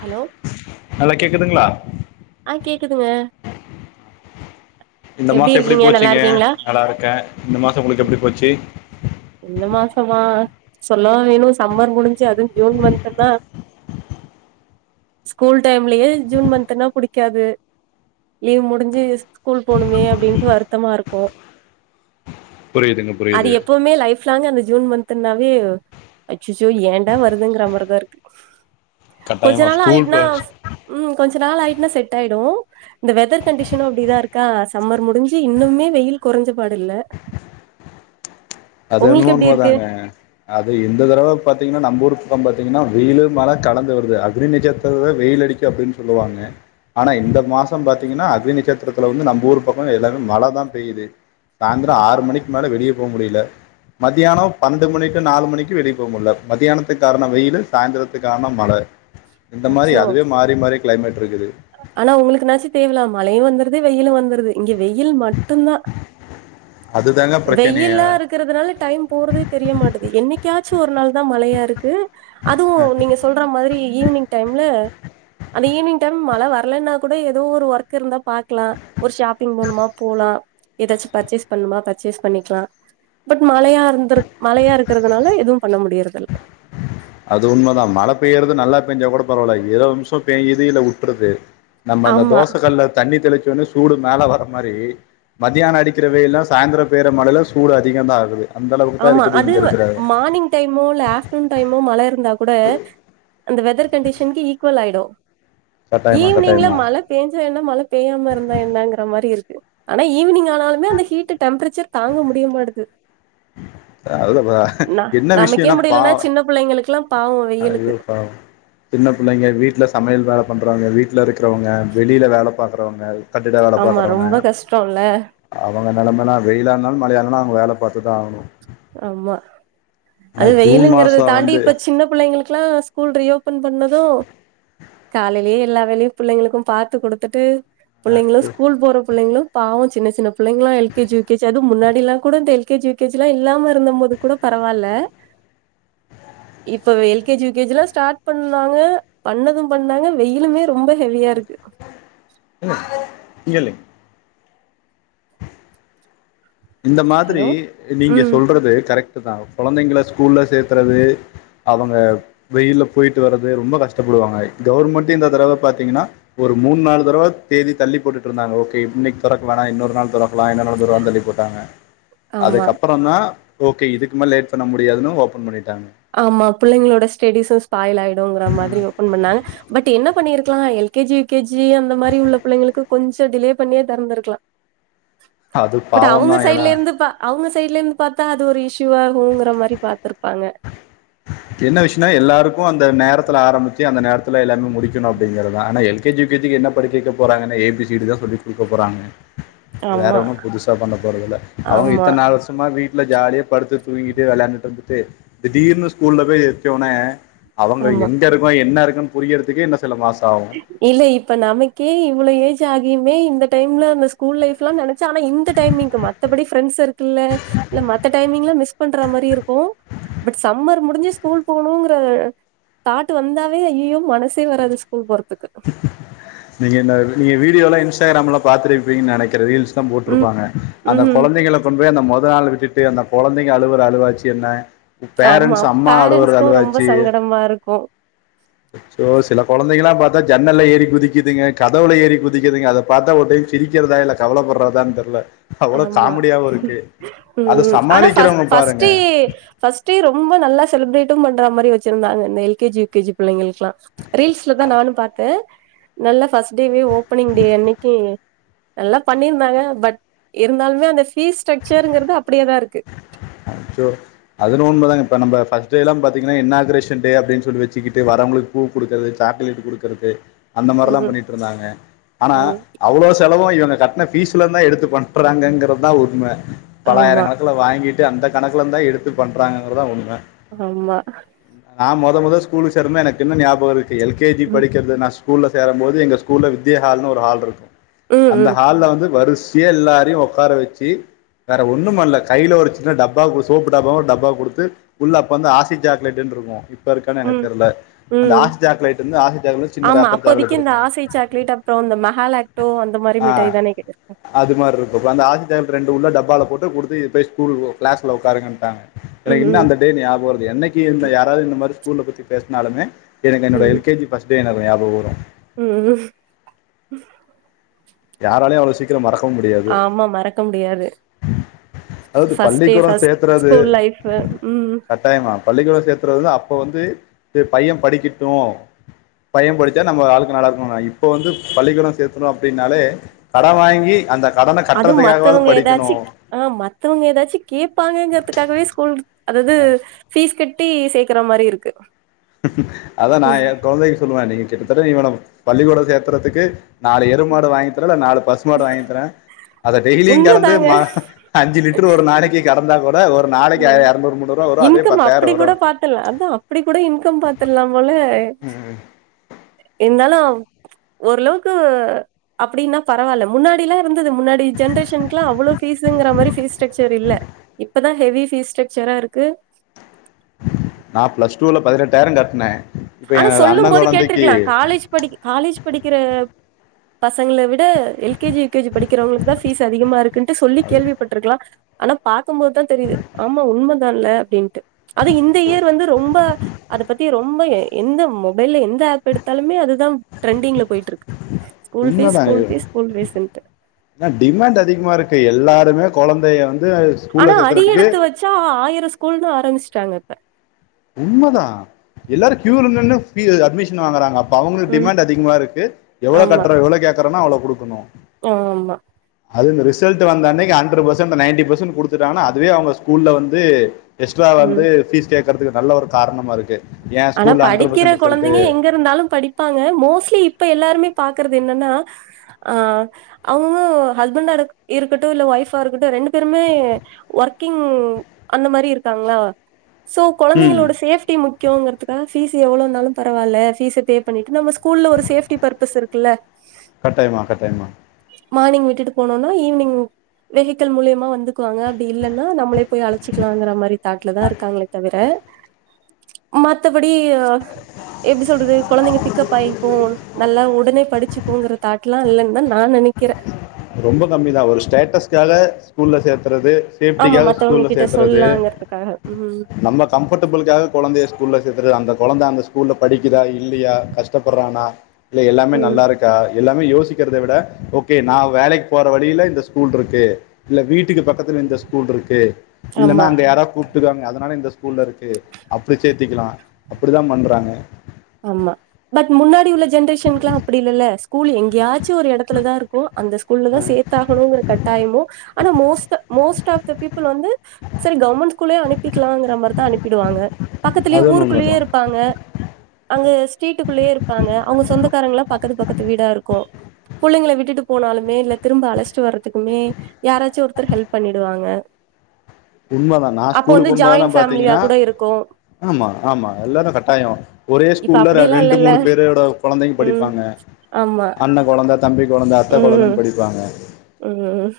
Hello hello கேக்குதுங்களா? ஆ கேக்குதுங்க. இந்த மாசோ எப்டி இருக்கீங்க நல்லா போச்சுங்க? இருக்கீங்களா நல்லா இருக்கே இந்த மாசோ உங்களுக்கு எப்டி போச்சு? இந்த மாசமா சொல்லவா வேணு? சம்மர் முடிஞ்சு அதுவு ஜூன் மந்த்துன்னா ஸ்கூல் டைம்லயே ஜூன் மந்த்துன்னா புடிக்காது. லீவ் முடிஞ்சு ஸ்கூல் போணுமே அப்டின்ட்டு வருத்தமா இருக்கு புரியுதுங்க புரியுது. பயு லைஃப் லாங்கு அந்த ஜூன் மந்த்துன்னாவே அச்சச்சோ ஏண்டா வருதுங்கிற மாரிதா இருக்கு கொஞ்ச கட்டாயமா நாள் ஸ்கூல் ஆயிட்னா ப ம் கொஞ் ச நாள் ஆயிட்னா செட் ஆயிடு இந்த வெதர் கண்டிஷனு அப்டிதா இருக்கா சம்மர் முடிஞ்சு இன்னுமே வெயில் கொறைஞ்ச பாடு இல்ல. அது என்னமோ உங்களுக்கு எப்டி இருக்கு உண்மதாங்க. அது இந்த தடவ பாத்தீங்கன்னா நம்ப ஊரு பக்கம் பாத்தீங்கன்னா வெயிலு மழ கலந்து வருது. அக்னி்நச்சத்திரலதா வெயில் அடிக்கு அப்டின்னு சொல்லுவாங்க ஆனா இந்த மாசோ பாத்தீங்கன்னா அக்னி நட்சத்திரத்தில வந்து நம்ப ஊர் பக்கோ எல்லாமே மழதா பெய்யுது சாயந்தரோ ஆறு மணிக்கு மேல வெளிய போக முடியல மத்தியானோ பன்னெண்டு மணி டு நாலு மணிக்கு வெளிய போக முடில மத்தியானத்துக் காரணோ வெயிலு சாய்ந்திரத்துக்கு காரணோ மழ இந்த மாரி அச்சோ அதுவே மாறி மாறி கிளைமேட் இருக்குது. ஆனா உங்களுக்குனாச்சு தேவல மழையு வந்துருது வெயிலு வந்துருது இங்க வெயில் மட்டுந்தா அதுதாங்க வெயில்லா பிரச்சனையே இருக்கிறதுனால டைம் போறதே தெரிய மாட்டது என்னைக்காச்சு ஒரு நாள்தா மழையா இரு க்கு அதுவு நீங்க சொல்ற மாரி ஈவினிங் டைம்ல அந்த ஈவினிங் டைம் மழ வரலைன்னா கூட ஏதோ ஒரு ஒர்க் இருந்தா பாக்கலா ஒரு ஷாப்பிங் போணுமா போலா ஏதாச்சு பர்ச்சேஸ் பண்ணுமா பர்ச்சேஸ் பண்ணிக்லா பட் மழையா இருந்துரு மழையா இருக்கிறதுனால எதுவு பண்ண முடியறதில்ல. அது உண்மதா மழ பெய்யறது நல்லா பேஞ்சா கூட பரவால்ல ஏதோ ஒரு நிமிஷோ பேயுது இல்ல உட்றுது நம்ம அந்த ஆமா தோச கல்லுல தண்ணி தெளி ச்சவுடனே சூடு மேல வர மாரி மத்தியானோ அடிக்கிற வெயில்லா சாயந்தரோ பேயற மழல சூடு அதிகந்தா ஆகுது அந்த அளவுக்கு தான் ஆமா இருக்குது அது இங்க இருக்கிற மார்னிங் டைமோ இல்ல ஆஃப்டர்நூன் டைமோ மழ இருந்தா கூட அந்த வெதர் கண்டிஷனுக்கு ஈக்வல் ஆயிடு கட்டாயமா ஈவி்னிங்ல கட்டாயமா மழ பேஞ்சா என்ன மழ பெய்யாம இருந்தா என்னங்கிற மாரி இரு க்கு ஆனா ஈவினிங் ஆனாலுமே அந்த ஹீட்டு் டெம்ப்ரேச்சர் தாங்க முடியமாட்டுது அ அதுதா இப்ப என்ன நமக்கே விஷயோன்னா பா முடியலன்னா சின்ன பிள்ளைங்களுக்குல்லா பாவோ வெயிலுக்கு ஐயோ பாவோ சின்ன பிள்ளைங்க வீட்ல சமையல் வேல பண் றவங்க வீட்ல இருக்கறவங்க வெளில வேல பாக்கறவங்க ஆமா ரொம்போ கஷ்டோ இல்ல அவங்க நெலமலா வெயிலா இருந்தாலு மழையா இருந்தாலு அவங்க வேல பாத்துதா ஆகணு. ஆமா அது ஜூன் வெயிலுங்கத மாசம் தாண்டி வந்து இப்ப சின்ன பிள்ளங்களுக்கு க்லா ஸ்கூல் ரீஓபன் பண்ணது காலையிலயே எல்லா வேலையு புள்ளங்களுக்கு பாத்து குடுத்துட்டு புள்ளங்களு ஸ்கூல் போற புள்ளங்களு பாவம் சின்ன சின்ன புள்ளங்களாம் எல் கே ஜி யூகே ஜிஅது முன்னாடிலா கூட இந்த L K G U K G லாம் இ இல்லாம இருந்த போது கூட பரவாலல் இப்ப L K G U K ஜிலாம் ஸ்டார்ட் பண்ணாங்க பண்ணது பண்ணாங்க வெயிலுமே ரொம்ப ஹெவியா இருக்கு இங்கள்ளிங் இந்த மாதிரி ஹலோ நீங்க ம் சொல்றது கரெக்ட் தாங்க கொழந்தைங்க ஸ்கூல்ல சேத்துறதுஅவங்க வெயில போயிட்டு வர்ரது ரொம்ப கஷ்டப்படுவாங்க கவுர்மெண்டே இந்த தடவ பாத்திங்கன்ன ஒரு மூனு நாள் தடவ தேதி தள்ளி போட்டுட்டுருந்தாங்க ஓகே இன்னைக்கு இக்கவேணா இன்னொரு நாள் தொறக் வைனலா ஒரு ஒரு வாரந்த் தள்ளி ந்தாங்க ஆமா அதுக்கப்றந்தா ஓகே இதுக்மேல லேட் பண்ண முடியாதுன்னனு ஓபன் பண்ணிட்டாங்க ஆமா பிள்ளைங்களோட ஸ்டேடிஸும் ஸ்பாயில் ஆயிடும்ங்கற மாதிரி ஓபன் பண்ணாங்க பட் என்ன பண்ணிருக்கலா L K G U K G அந்த மாரி உள்ள பிள்ளைங்களுக்கு கொஞ்ச டிலே பண்ணியே தெறந்திருக்கலா அது பட் பாவம் அவுங்க தா ஏன்னா சைட்ல இருந்து பா அவுங்க சைட்ல இருந்து பாத்தா அது ஒரு இஷ்யுவாகுங்கிற மாரி பாத்துருப்பாங்க என்ன விஷயன்னா எல்லாருக்கு அந்த நேரத்துல ஆரம்பிச்சுஅந்த நேரத்துல எல்லாமே முடிக்கணு அப்டிங்கறதா ஆனா L K G U K ஜிக்கு என்ன படிக்க போறாங்கன்னா ஏ பி சி டி தா சொல்லி் குடுக்க போறாங்க வேற ஆமா ஒன்னு புதுசா பண்ண போறதுல்ல அவங்க ஆமா இத்தனால் வருஷமா வீட் ஜாலியா படுத்து தூங்கிட்டு வெளையாண்டுட்டுருந்துட்டு திடீர்னு ஸ்கூல்ல போய் இருச்சவுனே அவங்க ஆமா எங்க இருக்கொ என்ன இருக்கொன் புரியிறதுக்கே இந்த இல்ல இப்ப நமக்கே இவ்ளோயேஜ் ச்சாகியுமே இந்த டைம்ல அந்த ஸ்கூல் லைஃப் லா நெனச்சா ஆனா இந்த டைமிங்கு மத்தபடி ஃப்ரண்ஸ் சர்க்கிள்ள மத்த டைமிங்ல மிஸ் பண்ற மாரி இருக்கு பட் சம்மர் முடிஞ்சு ஸ்கூல் போகணுங்ற தாட் வந்தாவே ஐய்யோ மனசே வராது ஸ்கூல் போற நீங்க என்ன நீங்க விடிய வீடியோலாம் இன்ச் இஸ்டாகிராம்ல பாத்துருப்பீங்கன்னு நினக்கிற ரீல்ஸ் தா ம் போட்டிருப்பாங்க அந்த ம் கொழந்தக கொண்டு போய் அந்த மொ த நாள் விட்டுட்டு அந்த கொழந்தங்க அலுவுற அழுவாச்சு என்ன ஆம்மா பேரண்ட்ஸ் அம்மா அழுவுற பேரண்ட்ஸ்கு ரொம்ப அழுவாச்சு சங்கடமா இருக்கு சோ சில கொழந்தங்கல்லா பாத்தா ஜன்னல்ல ஏறி குதிக்குதுங்க கதவுள ஏறி குதிக்குதுங்க அத பாத்தா டைம் சிரிக்கறதா இல்ல கவலப்படுறதான்னு தெரியல ஆமா அதை ம் ஆனா ஃபஸ் சமாளிக்கிறவங்க பாருங்க ஃபர்ஸ்டே ஃபர்ஸ்டே ரொம்ப நல்லா செலிப்ரேட் ம பண்ற மாரி வச்சிருந்தாங்க இந்த எல்கேஜி யூ கே ஜி பிள்ளங்களுக்கேல்லா ரீல்ஸ்ல தா நானு பாத்த நல்ல ஃப்ஸ்ட் டேவே ஓபனிங் டே அன்னக்கி நல்லா பண்ணிருந்தாங்க பட் இருந்தாலுமே அந்த ஃபீஸ் ஸ்ட்ரக்சர்ங்கிறது அச்சோ அதுனு உண்மதா இப்ப நம்ம ஃபஸ்ட் டேலா பாத்தீங்கன்னா இன்னாகரேஷன் டே அப்டினு சொல்லி வச்சுகிட்டு வரவங்களுக்கு பூ கொடுக்குறது சாக்லேட் குடுக்றது அந்த மாரிலா ம் பண்ணிட்டு இருந்தாங்க ஆனா ம் அவ்ளோ செலவு இவ் இவங்க கட்ன பீஸ்ல தா எடுத்து பண்றாங்ககிறதா உண்ம பலாயிரம் ஆமா கணக்குல வாங்கிட்டு அந்தகணக்குலந்து தா எடுத்து பண்ணுறாங்கிறதா உண்ம ஆமா நா மொத மொத ஸ்கூல் சேரும்போது எனக்கு இன்னு ஞாபகோ இருக்கு கு எல் கே ஜி ம் படிக்கிறது நா ஸ்கூல்ல சேரும்போது எங்க ஸ்கூல்ல வித்யஹால்னு ஒரு ஹால் இருக்கு ம் அந்த ம் ஹால்ல வந்து வரிச சியா எல்லாரையு உக்கார வச்சி வேற ஒண்ணு பண்ணல கைல ஒரு சின்ன டப்பா குடுத் சோப்பு டப்பா குடுத்து ஃபுல்லா அப்ப வந்து ஆசை சாக்லேட்னு இருக்கு இப்ப இருக்கானு எனக்கு ம் தெர்ல அந்த ம் ஆச சாக்லேட் வந்து அந்த ஆச சாக்லேட்ந்து சின்ன ஆமா ராப்பர் அப்போதைக்கு சாக்லேட் இந்த இருக்கும் ஆசை சாக்லேட் அப்றோ இந்த மெஹாலாக்டோ அந்த மாரி அ மிட்டாய் தானே இருக்கு அது மாரி இருக்கு அந்த ஆச சாக்லேட் ரெண்டு உள்ள டப்பால போட்டோ கொடுத்தீர் போய் ஸ்கூல் கிளாஸ்ல உக்காருங்கன்னுட்டாங்க ம் எனக்கு இன்னு ம் அந்த டே ஞாபகோ வருது என்னைக்கு என்ன யாராவது இந்மாரி ஸ்கூல்ல பத்தி பேசுனாலுமே எனக்கு என்னுடைய ம் L K G first day ஞ ஞாபம் வரு ம் யாராலயும் அவ்ளோ சீக்கிரோ மறக்க மறக்கவு முடியாது ஆமா மறக்க முடியாது அதாவது ஃபஸ்ட் டே பள்ளிக்கூடம் ஃபஸ்ட் சேர்த்துறது ஸ்கூல் லைஃபு ம் கட்டாயமா பள்ளிக்கூடம் சேர்த்துறது அப்ப இப்ப வந்து பைய படிக்கட்டு பைய படிச்சா நம்ம வாழ்க்க நல்லா இருக்குணாங்க இப்ப வந்து பள்ளிக்கூடம் சேர்த்துணு அப்டின் னாலே கட வாங்கி கடனை அதுவு கட்டுறதுக்காகவாவது மத்தவங்க எதாச்சி படிக்கணும் ஆ மத்தவங்க எதாச்சி கேட்பாங்கங்கின்றதுகாகவே ஸ்கூல் அதாது ஃபீஸ் கட் ட்டி சேக்கற மாரி இருக்கு அதா நா எ குழந்தைக்கு சொல்லுவே நீங் கிட்டத்தட் இவன பள்ளிக்கூடோ சேரத்துறதுக்கு நாலு எரும மாடு வாங்கி தருவல நாலு பசுமாடு வாங்கி தரே அத டெய்லியு கரந்து உண்மதாங்க அஞ்சு லிட்டர் ஒரு நாளக்கி கரந்தா கூட ப ஒரு நாளக்கு ம் இரநூறு மூணு ரூவா வரு அதே இன்கம் பத்தாயிரோ அப்டி வரு கூட பாத்துர்லா அதா அப்டி கூட இன்கம் பாத்துலா போல இருந்தாலு ஓரளவுக்கு அப்படின்னா பரவால்ல முன்னாடிலா இருந்துது முன்னாடி ஜென்ரேஷ்ன்க்லா அவ்ளோ ஃபீசுங்ற மாரி ஃபீஸ் ஸ்டரக்சர் இல்ல. இப்பதான், ஹெவி பீஸ்ட்சக்சரா இருக்கு. நான் பிளஸ் டூல பதினெட்டாயிரம் கட்னே. இப்ப எ ஆனா, அண்ண சொல்லும் போது கொழந்தைக்கு கேட்ருக்கலா. காலேஜ் படிக் காலேஜ் படிக்ற. பசங்கள விட, எல்கேஜி, யுகேஜி படிக்கிறவுங்களுக்கு தா பீஸ் அதிகமா இருக்குன்டு சொல்லி கேள்விபட்ருக்லாம். ஆனா, பாத் போது தான் தெரிது. ஆமா உண்ம. [unintelligible] தான் அப்டின். அது இந்த இயர் வந்து, ரொம்ப அத யே பத்தி ரொம்ப. எந்த மொபைல எந்த. எந்த ஆப் எடுத்தாலுமே அதுதா ட்ரெண்டிங்ல போயிட்டு இருக்கு. ஸ்கூல்பீஸ் உண்மதா இது ஸ்கூல்பீஸ் ஸ்கூல் பீஸ் ன்டு. ஏனா டிமாண்ட் அதிகமா இருக்கு எல்லாருமே கொழந்தைய வந். ஆனா, அடி எடுத்து வச்சா ஆயிர ஸ்கூல்ன்னு ஆரம்பிச்ட்டாங்க. உண்மதா. எல்லாரு கியூ ல நின்னு. அப்பி அட்மிஷன் வாங்குறாங்க. அவங்களுகு ம் டிமாண்ட் அதிகமா இருக்கு. எவ்ளோ கட்டுற எவ்ளோ கேட். கேக்றனா அவ்ளோ குடுக்கணு. ஆம்மா. அது இந்த, ரிசல்ட் வந்த அன்னைக்கி, ஹண்ட்ரு பர்சண்டு, நைன்ட்டி பர்சண்டு குடுத்துடாங்கனா, அதுவே அவுங்க ஸ்கூல்ல வந்து எஸ்ட்ரா வந்து ம் பீஸ் கேக். இருக்றதுக்கு நல்ல ஒரு காரணமா இருக்கு. ஏன் ஆனா, ஸ்கூல்ல ஹண்ட்ரட் படிக்கிற பர்சன்ட் ரிசல்ட் குழந்தைங்க எங்க இருந்தாலும் படிப்பாங்க. மோஸ்லி இப்ப எல்லாருமே, பாக்குறது என்னன்னா, ஆஹ் அவுங்க ஹஸ்பண்ட இரு இருக்கட்டு, இல்ல ஒய்ஃபா இருக்கட்டு ரெண்டு பேருமே ஒர்க்கிங் அந்த மாரி இருக்காங்களா. சோ, ம் குழந்தைங்களோட சேஃப்டி முக். கங்க [unintelligible] இப்ப பீஸ் எவ்ளோனாலும் பரவால்ல. பீஸ் பே பண்ணிட்டு நம்ம ஸ்கூல்ல ஒரு சேஃப்டி பர்பஸ் இருக்குல்ல. கட்டாயமா, கட்டாயமா. மார்னிங் விட்டுட்டு போனோன்னா, ஈவினிங் வெஹிள் மூலியமா வந்து. இருக்குவாங்க, அப்டி இல்லன்னா, நம்மளே போய் அழச்சிக்லாங்கிற மாரி தாட்டுல தான் இருக்காங்களே தவிர, மத். மத்தபடி யு எப்படி சொல்றது குழந்தைங்க பிக்கப் ஆகிக்கும். நல்லா உடனே படிச்சு. தூங்குற தாட்ல இலன்னு தான் நான் நெனைக்கிறே. ரொம்ப கம்மி தான் ஒரு ஸ்டேட்ஸ்காக ஸ்கூல்ல சேத்றது. ஆமா சேஃப்டிக்காக மத்தவங்க ஸ்கூல்ல கிட்ட சேத்றது. சொல்லாங்கறதுக்காக ம் நம்ம கம்ஃபர்ட்டபுளுகாக குழந்தைய ஸ்கூல்ல. அந்த குழந்தை, அந்த ஸ்கூல்ல படிக்குதா இல்லையா கஷ்டப்படுறானா. இல்ல, எல்லாமே ம் நல்லா இருக்கா எல்லாமே யோஸ். இருக்கிறத விட ஓகே நான் வேலைக்கு போற வழியில இந்த ஸ்கூல் இருக்கு இல்ல வீட்டுக்கு பக்கத்துல இந்த ஸ்கூல் இருக்கு இல்லன்னா ஆமா அங்க யாராவது கூப்பிட்டு அதனால இந்த ஸ்கூல்ல இருக்கு அப்படி சேர்த்திக்கலாம் அப்படிதான் பண்றாங்க ஆமா பட் முன்னாடி உள்ள ஜென்ரெசன்கலாம் அப்படி இல்ல ஸ்கூல் எங்கேயாச்சும் ஒரு இடத்துல தான் இருக்கும் அந்த ஸ்கூல்ல ஆ, தான் சேர்த்தாகணுங்கிற கட்டாயமும் ஆனா most most of the people வந்து செரி கவர்மெண்ட் ஸ்கூலே அனுப்பிக்கலங்கிற மாரிதான் அனுப்பிடுவாங்க பக்கத்துலயே அதுவும் ஊருக்குள்ளயே உண்மைதான் இருப்பாங்க அங்க ஸ்ட்ரீட்டுக்குள்ளயே இருப்பாங்க அவங்க சொந்தக்காரங்களல்லாம் பக்கத்து பக்கத்து வீடா இருக்கும் புள்ளைங்கள விட்டுட்டு போனாலுமே இல்ல திரும்ப அழைச்சிட்டு வர்றதுக்குமே யாராச்சும் ஒருத்தர் ஹெல்ப் பண்ணிடுவாங்க உண்மை தான் நான் அப்ப ஸ்கூலுக்கு வந்து ஜாயிண்ட் போகும்ல்லாம் ஃபேமிலியா பாத்தீங்கன்னா கூட இருக்கு ஆமா ஆமா எல்லாரும் கட்டாயம் ஒரே இப்ப ஸ்கூல்ல அப்டியெல்லா ரெண்டு இல்லல்ல மூணு பேரோட குழந்தைங்க ம் படிப்பாங்க ஆமா அண்ண கொழந்த தம்பி குழந்தை அத்தை குழந்தைன்னு படிப்பாங்க உம்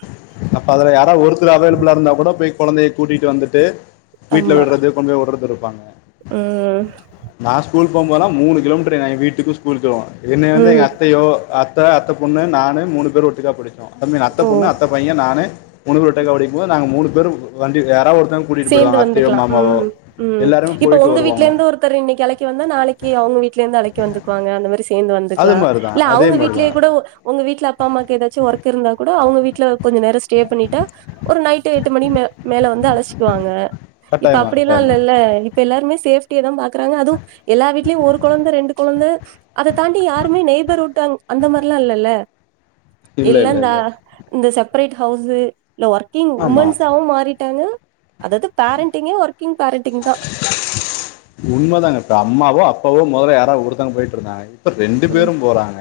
அப்ப அதுல யாராது ஒரு அவைளப்பில்லா இருந்தா கூட கொழந்தைய கூட்டிட்டு வந்துட்டு வீட்ல ஆமா விடுறது கொண்டு போய் விடுறது இருப்பாங்க ம் நான் ஸ்கூல் போகும்போதுலாம் மூணு கிலோமீட்டரு என் வீட்டுக்கு ஸ்கூலுக்கும் என்ன வந்து எங்க ம் அத்தையோ அ அ அத்த பொண்ணு நானு மூணு பேர் ஒட்டுக்கா படிச்சோம் அ அத்த ஓ பொண்ணு அத்தை பையன் நானு மூணு பேரும் ஓட்டுகா படிக்கும்போது நாங்கள் மூணு பேரும் வண்டி யாரது ஒருத் சேர்ந்து வந்துக்கலாம் உம் உம் எல்லாருமே இப்ப போயிட்டு உங்க வீட்ல வருவாங்க இருந்து ஒருத்தர் இன்னைக்கு அழைக்க வந்தா நாளைக்கு அவங்க வீட்டுல இருந்து அழைக்க வந்துக்குவாங்க அந்த மாதிரி சேர்ந்து அது வந்துக்கலாம் மாதிரி தான் இல்ல அதே அவங்க மாதிரி வீட்லேயே தான் கூட உங்க வீட்டுல அ அப்ப அம்மாக்கு ஏதாச்சும் ஒர்க் இருந்தா கூட அவங்க வீட்டுல கொஞ்சம் நேர ஸ்டே பண்ணிட்டு ஒரு நைட்டு எட்டு மணி மேல வந்து அழைச்சி க்குவாங்க இப்ப கட்டாயமா அப்படில்லாம் கட்டாயமா இல்லல்ல இப்ப எல்லாருமே சேஃப சேப்டி தான் பாக்குறாங்க அதுவும் எல்லா வீட்லயும் ஒரு கொழந்த ரெண்டு கொழந்த அதைாண்டி யாருமே நெய்பர்வுட் அந்த மாரில்லாம் இல்லல்ல இல்லை இல்லை இல்லந்தா இல்லை இந்தந்த ச சப்பரட் ஹவுஸ்சு இல்ல ஒர்க்கிங் ஆமாம் உமன்ஸாவும் மாறிட்டாங்க அதாவது பேரண்டிங்கே ஒர்க்கிங் பேரண்டிங் தான் உண்மைதாங்க அம்மாவோ இப்போ முதல்ல யாராவ ஒருத்தங்க போயிட்டு இருந்தாங்க ரெண்டு பேரும் போறாங்க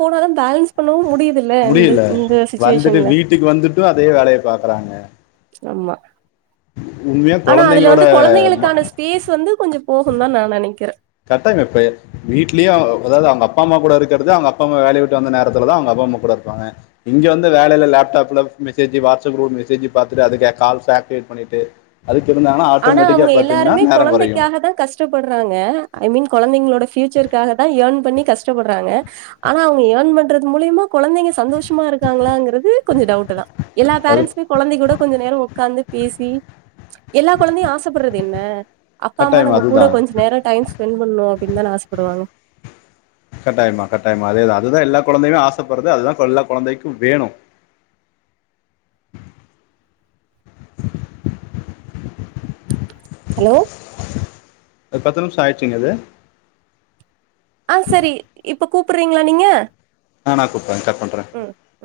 போனதும் பேலன்ஸ் பண்ணவு முடியுதுல்ல இந்த முடியல இந்த வந்துட்டு சுச்சுவேஷன்ல வீட்டுக்கு வந்துட்டும் அதே வேலையை பாக்குறாங்க ஆமா உண்மையா ஆனா அதுல கொழந்தைங்களோட வந்து ம கொழந்தைகளுக்கான ஸ்பேஸ் வந்து கொஞ்சம் போகும் தான் நான் நினைக்கிறேன் கட்டாயமாப்ப வீட்லய அதாவது அவங்க அப்பா அம்மா கூட இருக்கறது அவங்க அப்பாம்மா வேலைைய விட்டுந்த நேரத்துதான் அவங்க அப்பா அம்மா கூட இருப்பாங்க இங்க வந்து வேலயில லேப்டாப்ல மெசேஜ் வாட்ஸ்அப் குரூப் மெசேஜ் பார்த்தட்டு அதுக்க கால்ஸ் ஆக்டிவேட் பண்ணிட்டு அதுக்கு இருந்தாங்கன்னா ஆனா ஆட்டோமேட்டிக்கா அவங்க பாத்தீங்கன்னா எல்லாருமே நேரோ கொறையு குழந்தைக்காக தான் கஷ்டப்படுறாங்க ஐ மீன் குழந்தைங்களோட பியூச்சர்கக்காக தான் ஏர்ன் பண்ணி கஷ்டப்படுறாங்க ஆனா அவங்க ஏர்ன் பண்றது மூலியமா குழந்தைங்க சந்தோஷமா இருக்காங்களாங்கிறது கொஞ்சம் டவுட் தான் எல்லா அது பேரன்ஸுமே குழந்தை கூட கொஞ்ச நேரம் உட்காந்து பேசி எல்லா குழந்தையும் ஆசைப்படுறது என்ன அப்பா அம்மா கட்டாயமா நம்ம கூட அதுதான் கொஞ்ச நேரம் ஸ்பெண்ட் பண்ணும் அப்டின்னு தான் ஆசப்படுவோம் ஆ கட்டாயமா கட்டாயமா அதோன் அதுதான் எல்லா கொழந்தையுமே ஆசைப்படுறது அதுதான் எல்லா கொழந்தைக்கும் வேணும் ஹலோ பத்து நிமிஷம் ஆயிடுச்சிங்க இது ஆஹ் சரி இப்ப கூப்பிறீங்களா நீங்க ஆஹ் நான் கூப்பரேன் கட் பண்றேன் ம்